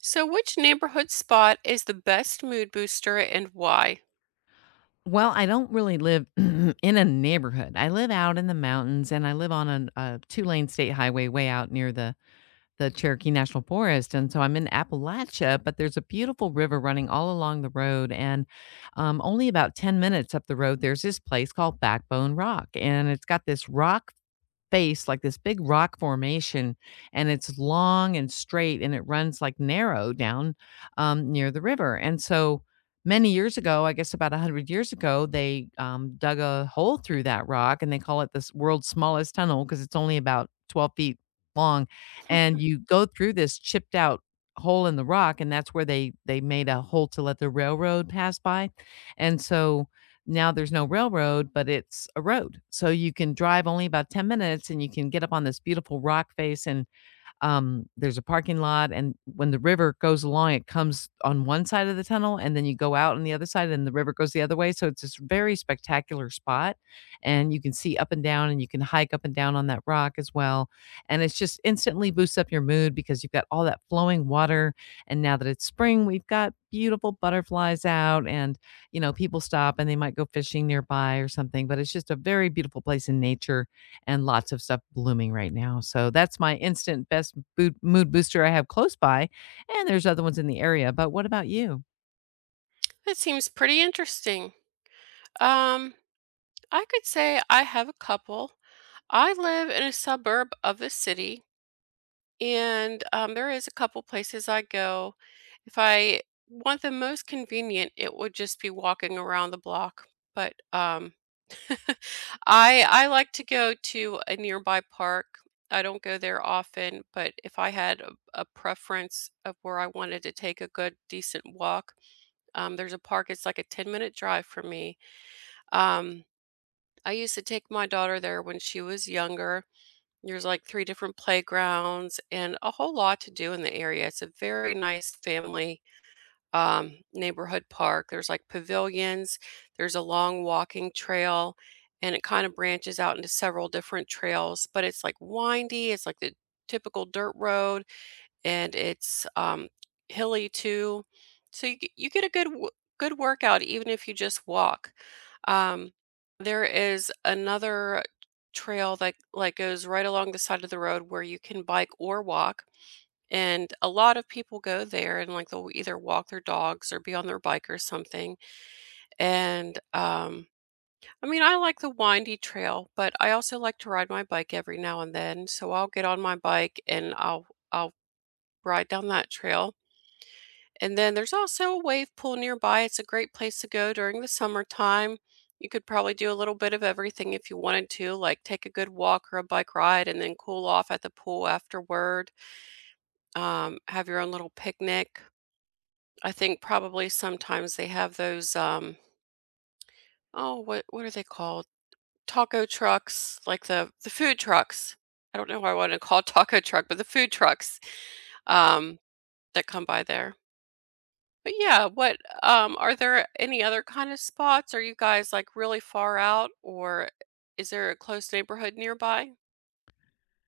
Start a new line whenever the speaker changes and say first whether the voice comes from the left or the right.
right: Which neighborhood spot is the best mood booster and why?
left: Well, I don't really live in a neighborhood. I live out in the mountains and I live on a two-lane state highway way out near the Cherokee National Forest. And so I'm in Appalachia, but there's a beautiful river running all along the road. And only about 10 minutes up the road, there's this place called Backbone Rock. And it's got this rock face, like this big rock formation, and it's long and straight, and it runs like narrow down near the river. And so many years ago, I guess about 100 years ago, they dug a hole through that rock and they call it this world's smallest tunnel because it's only about 12 feet long. And you go through this chipped out hole in the rock and that's where they made a hole to let the railroad pass by, and so now there's no railroad, but it's a road. So you can drive only about 10 minutes and you can get up on this beautiful rock face and there's a parking lot, and when the river goes along, it comes on one side of the tunnel, and then you go out on the other side, and the river goes the other way. So it's this very spectacular spot, and you can see up and down, and you can hike up and down on that rock as well. And it's just instantly boosts up your mood because you've got all that flowing water. And now that it's spring, we've got beautiful butterflies out, and people stop and they might go fishing nearby or something, but it's just a very beautiful place in nature, and lots of stuff blooming right now. So that's my instant best boot, mood booster I have close by, and there's other ones in the area. But what about you?
right: That seems pretty interesting. Um, I could say I have a couple. I live in a suburb of the city, and there is a couple places I go. If I want the most convenient, it would just be walking around the block. But I like to go to a nearby park. I don't go there often, but if I had a preference of where I wanted to take a good, decent walk, there's a park. It's like a 10-minute drive from me. Um, I used to take my daughter there when she was younger. There's like three different playgrounds and a whole lot to do in the area. It's a very nice family neighborhood park. There's like pavilions, there's a long walking trail, and it kind of branches out into several different trails, but it's like windy. It's like the typical dirt road and it's hilly too. So you get a good workout even if you just walk. Um, there is another trail that like goes right along the side of the road where you can bike or walk, and a lot of people go there and like they'll either walk their dogs or be on their bike or something. And I mean, I like the windy trail, but I also like to ride my bike every now and then. So I'll get on my bike and I'll ride down that trail. And then there's also a wave pool nearby. It's a great place to go during the summertime. You could probably do a little bit of everything if you wanted to, like take a good walk or a bike ride and then cool off at the pool afterward. Have your own little picnic. I think probably sometimes they have those oh, what are they called? Taco trucks, like the food trucks. I don't know why I want to call it taco truck, but the food trucks um that come by there. But yeah, what are there any other kind of spots? Are you guys like really far out, or is there a close neighborhood nearby?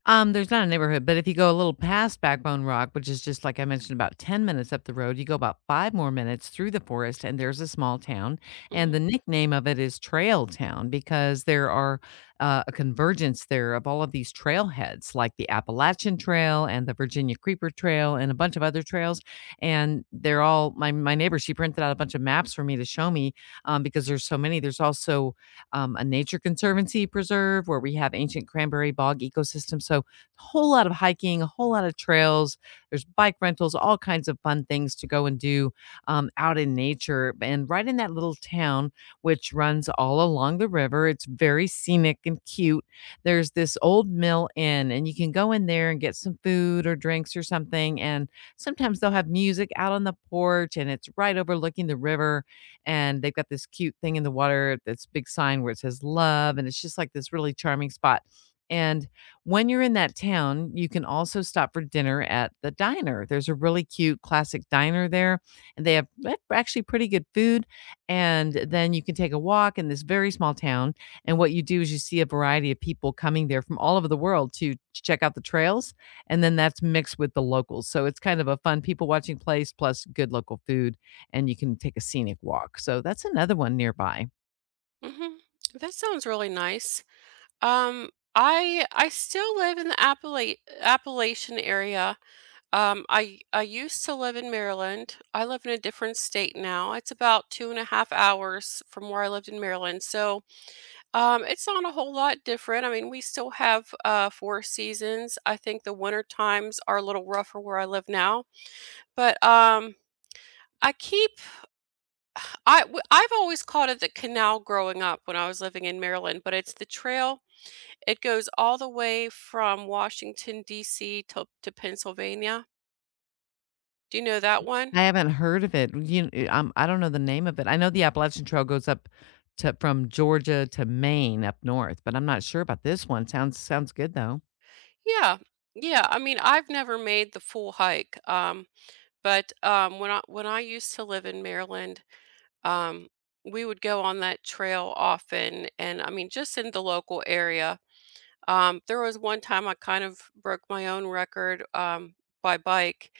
left: There's not a neighborhood, but if you go a little past Backbone Rock, which is just like I mentioned, about 10 minutes up the road, you go about 5 more minutes through the forest, and there's a small town. And the
right: Mhm.
left: nickname of it is Trail Town because there are a convergence there of all of these trailheads, like the Appalachian Trail and the Virginia Creeper Trail, and a bunch of other trails. And they're all my neighbor. She printed out a bunch of maps for me to show me, because there's so many. There's also a nature conservancy preserve where we have ancient cranberry bog ecosystem. So, a whole lot of hiking, a whole lot of trails. There's bike rentals, all kinds of fun things to go and do out in nature. And right in that little town, which runs all along the river, it's very scenic and cute. There's this old mill inn, and you can go in there and get some food or drinks or something. And sometimes they'll have music out on the porch, and it's right overlooking the river, and they've got this cute thing in the water, this big sign where it says love, and it's just like this really charming spot. And when you're in that town, you can also stop for dinner at the diner. There's a really cute classic diner there, and they have actually pretty good food. And then you can take a walk in this very small town. And what you do is you see a variety of people coming there from all over the world to check out the trails. And then that's mixed with the locals. So it's kind of a fun people watching place plus good local food, and you can take a scenic walk. So that's another one nearby.
right: Mhm. That sounds really nice. Um I still live in the Appalachian area. I used to live in Maryland. I live in a different state now. It's about two and a half hours from where I lived in Maryland. So it's not a whole lot different. I mean, we still have four seasons. I think the winter times are a little rougher where I live now. But I keep I w- I've always called it the canal growing up when I was living in Maryland, but it's the trail. It goes all the way from Washington D.C. to Pennsylvania. Do you know that one?
left: I haven't heard of it. I don't know the name of it. I know the Appalachian Trail goes up to, from Georgia to Maine up north, but I'm not sure about this one. Sounds good though.
right: Yeah. Yeah, I mean, I've never made the full hike, but, when I used to live in Maryland, um, we would go on that trail often, and, I mean, just in the local area. There was one time I kind of broke my own record, by bike,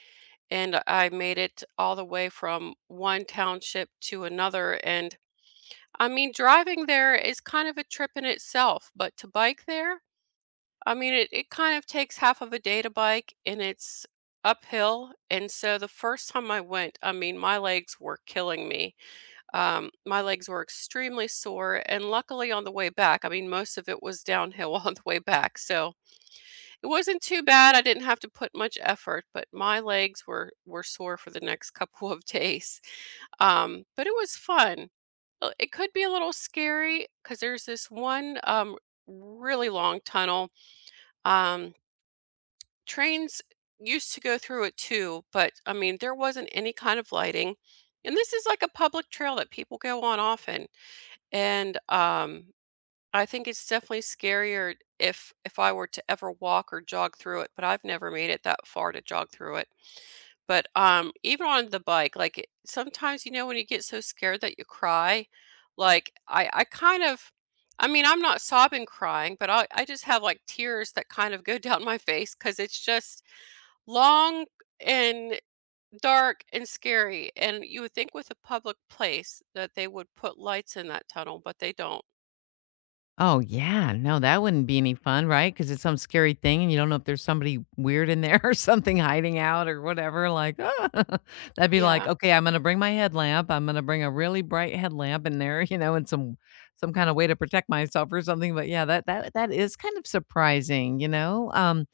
right: and I made it all the way from one township to another, and, I mean, driving there is kind of a trip in itself, but to bike there, I mean, it kind of takes half of a day to bike, and it's uphill. And so the first time I went, I mean, my legs were killing me. My legs were extremely sore. And luckily, on the way back, I mean, most of it was downhill on the way back. So it wasn't too bad. I didn't have to put much effort, but my legs were sore for the next couple of days. But it was fun. It could be a little scary because there's this one really long tunnel. Um, trains used to go through it too, but I mean, there wasn't any kind of lighting. And this is like a public trail that people go on often. And I think it's definitely scarier if I were to ever walk or jog through it, but I've never made it that far to jog through it. But even on the bike, like it, sometimes you know when you get so scared that you cry, like I kind of, I mean, I'm not sobbing crying, but I just have like tears that kind of go down my face because it's just long and dark and scary. And you would think with a public place that they would put lights in that tunnel, but they don't.
left: Oh, yeah. No, that wouldn't be any fun, right? Because it's some scary thing and you don't know if there's somebody weird in there or something hiding out or whatever, like, ah. That'd be like,
right: Yeah.
left: "Okay, I'm gonna bring my headlamp, I'm gonna bring a really bright headlamp in there," you know, and some kinda way to protect myself or something, but yeah, that is kind of surprising, you know?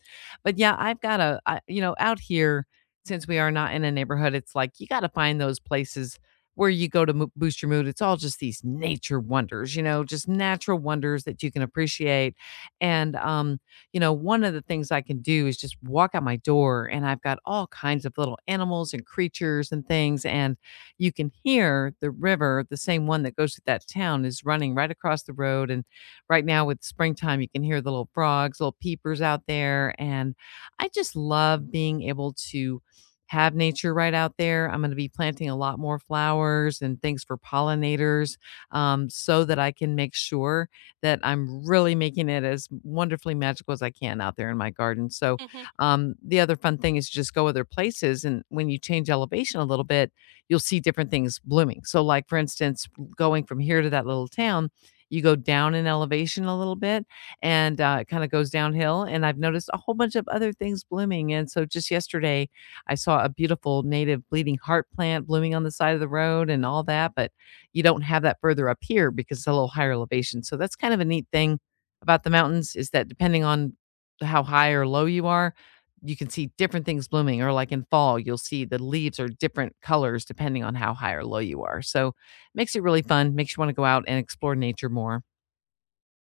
left: But yeah, I've got a out here, since we are not in a neighborhood, it's like you gotta find those places where you go to boost your mood. It's all just these nature wonders, you know, just natural wonders that you can appreciate. And, you know, one of the things I can do is just walk out my door, and I've got all kinds of little animals and creatures and things. And you can hear the river, the same one that goes through that town, is running right across the road. And right now with springtime, you can hear the little frogs, little peepers out there. And I just love being able to have nature right out there. I'm going to be planting a lot more flowers and things for pollinators, so that I can make sure that I'm really making it as wonderfully magical as I can out there in my garden. So,
right: Hmm.
left: the other fun thing is just go other places. And when you change elevation a little bit, you'll see different things blooming. So, like for instance, going from here to that little town, you go down in elevation a little bit, and it kind of goes downhill. And I've noticed a whole bunch of other things blooming. And so, just yesterday, I saw a beautiful native bleeding heart plant blooming on the side of the road and all that, but you don't have that further up here because it's a little higher elevation. So that's kind of a neat thing about the mountains is that depending on how high or low you are, you can see different things blooming, or like in fall you'll see the leaves are different colors depending on how high or low you are. So it makes it really fun, makes you want to go out and explore nature more.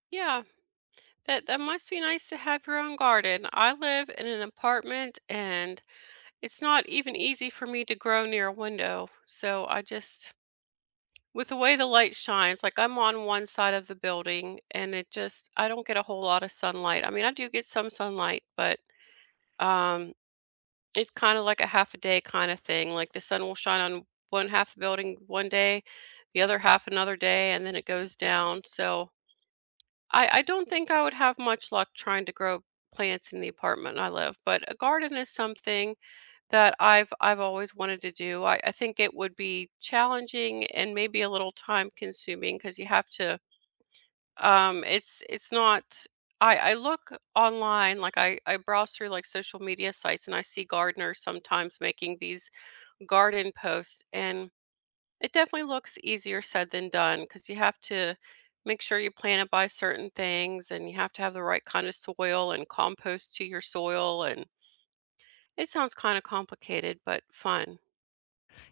right: Yeah. That that must be nice to have your own garden. I live in an apartment, and it's not even easy for me to grow near a window. So I just, with the way the light shines, like I'm on one side of the building, and it just, I don't get a whole lot of sunlight. I mean, I do get some sunlight, but um it's kinda like a half a day kinda thing, like, the sun will shine on one half of the building one day, the other half another day, and then it goes down, so I don't think I would have much luck trying to grow plants in the apartment I live, but a garden is something that I've always wanted to do. I think it would be challenging and maybe a little time consuming because you have to, it's not I look online, like, I browse through, like, social media sites, and I see gardeners sometimes making these garden posts, and it definitely looks easier said than done because you have to make sure you plant it by certain things and you have to have the right kind of soil and compost to your soil, and it sounds kind of complicated but fun.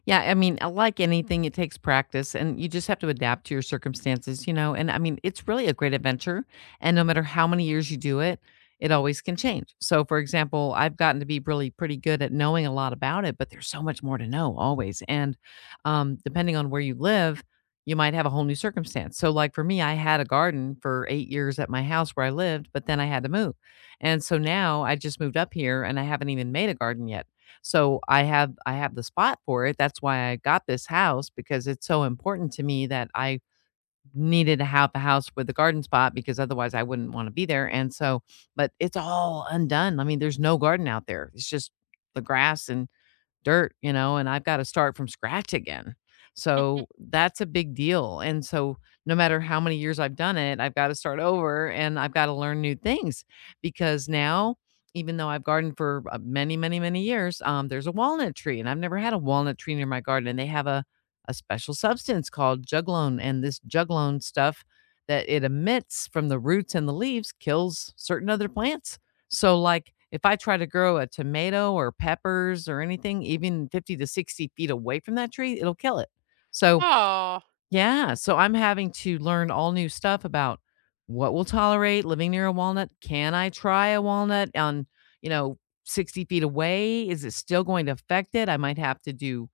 left: Yeah, I mean, like anything, it takes practice and you just have to adapt to your circumstances, you know? And I mean, it's really a great adventure. And no matter how many years you do it, it always can change. So, for example, I've gotten to be really pretty good at knowing a lot about it, but there's so much more to know always. And depending on where you live, you might have a whole new circumstance. So, like for me, I had a garden for 8 years at my house where I lived, but then I had to move. And so now I just moved up here and I haven't even made a garden yet. So I have the spot for it. That's why I got this house, because it's so important to me that I needed to have a house with a garden spot, because otherwise I wouldn't want to be there. And so, but it's all undone. I mean, there's no garden out there. It's just the grass and dirt, you know, and I've got to start from scratch again. So that's a big deal. And so no matter how many years I've done it, I've got to start over and I've got to learn new things, because now, even though I've gardened for many, many, many years, there's a walnut tree, and I've never had a walnut tree near my garden. And they have a special substance called juglone, and this juglone stuff that it emits from the roots and the leaves kills certain other plants. So, like, if I try to grow a tomato or peppers or anything, even 50 to 60 feet away from that tree, it'll kill it. So,
right: Oh.
left: yeah, so I'm having to learn all new stuff about what will tolerate living near a walnut. Can I try a walnut on, you know, 60 feet away? Is it still going to affect it? I might have to do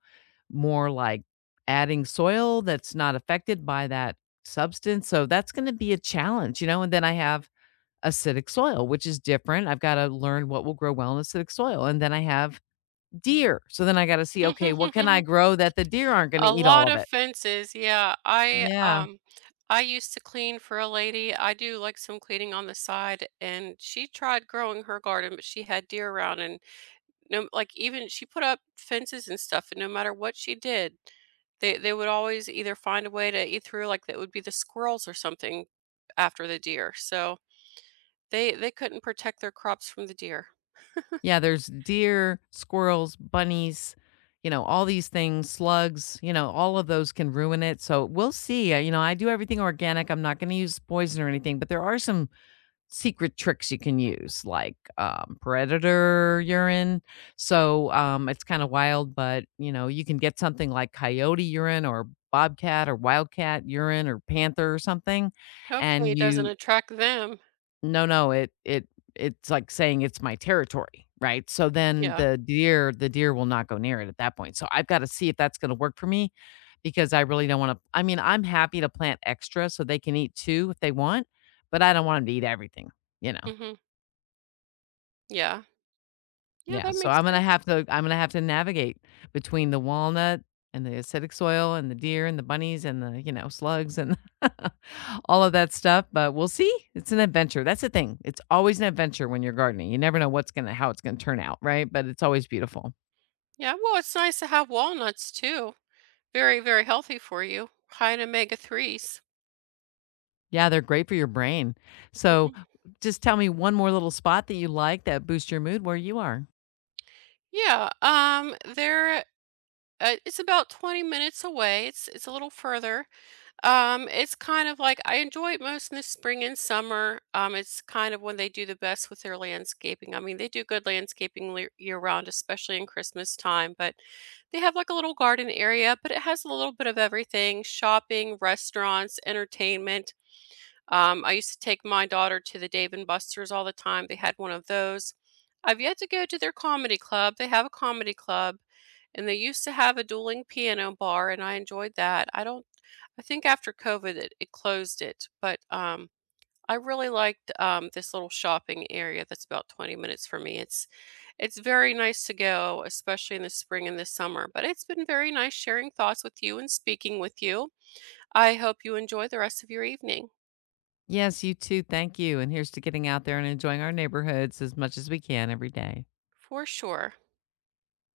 left: more like adding soil that's not affected by that substance. So, that's going to be a challenge, you know, and then I have acidic soil, which is different. I've got to learn what will grow well in acidic soil. And then I have deer. So then I got to see, okay, what can I grow that the deer aren't going
right: A
left: to eat all
right: lot
left: of
right: of
left: it?
right: fences. Yeah, i
left: Yeah.
right: um i used to clean for a lady. I do like some cleaning on the side, and she tried growing her garden, but she had deer around, and no, like, even she put up fences and stuff, and no matter what she did, they would always either find a way to eat through, like that would be the squirrels or something after the deer, so they couldn't protect their crops from the deer.
left: Yeah. There's deer, squirrels, bunnies, you know, all these things, slugs, you know, all of those can ruin it. So we'll see. You know, I do everything organic. I'm not going to use poison or anything, but there are some secret tricks you can use like, predator urine. So, it's kinda wild, but, you know, you can get something like coyote urine or bobcat or wildcat urine or panther or something,
right: Hopefully
left: and
right: it doesn't
left: you
right: attract them.
left: no, no, it it's like saying it's my territory, right? So then
right: Yeah.
left: the deer will not go near it at that point. So I've gotta see if that's gonna work for me, because I really don't wanna, I mean, I'm happy to plant extra so they can eat too if they want, but I don't want them to eat everything, you know?
right: Hmm. Yeah. Yeah,
left: Yeah,
right: that
left: so
right: makes
left: I'm gonna
right: sense.
left: have to navigate between the walnut and the acidic soil and the deer and the bunnies and the, you know, slugs and all of that stuff, but we'll see. It's an adventure. That's the thing. It's always an adventure when you're gardening. You never know what's gonna how it's gonna turn out, right? But it's always beautiful.
right: Yeah, well, it's nice to have walnuts too. Very, very healthy for you, high in omega 3s.
left: Yeah, they're great for your brain. So
right: Hmm.
left: just tell me one more little spot that you like that boosts your mood where you are.
right: Yeah, they're it's about 20 minutes away, it's a little further. It's kind of like I enjoy it most in the spring and summer. It's kind of when they do the best with their landscaping. I mean, they do good landscaping year round, especially in Christmas time, but they have like a little garden area, but it has a little bit of everything: shopping, restaurants, entertainment. I used to take my daughter to the Dave and Buster's all the time. They had one of those. I've yet to go to their comedy club. They have a comedy club, and they used to have a dueling piano bar, and I enjoyed that. I don't I think after COVID it, it closed it, but I really liked, this little shopping area that's about 20 minutes from me. It's very nice to go, especially in the spring and the summer. But it's been very nice sharing thoughts with you and speaking with you. I hope you enjoy the rest of your evening.
left: Yes, you too. Thank you. And here's to getting out there and enjoying our neighborhoods as much as we can every day.
right: For sure.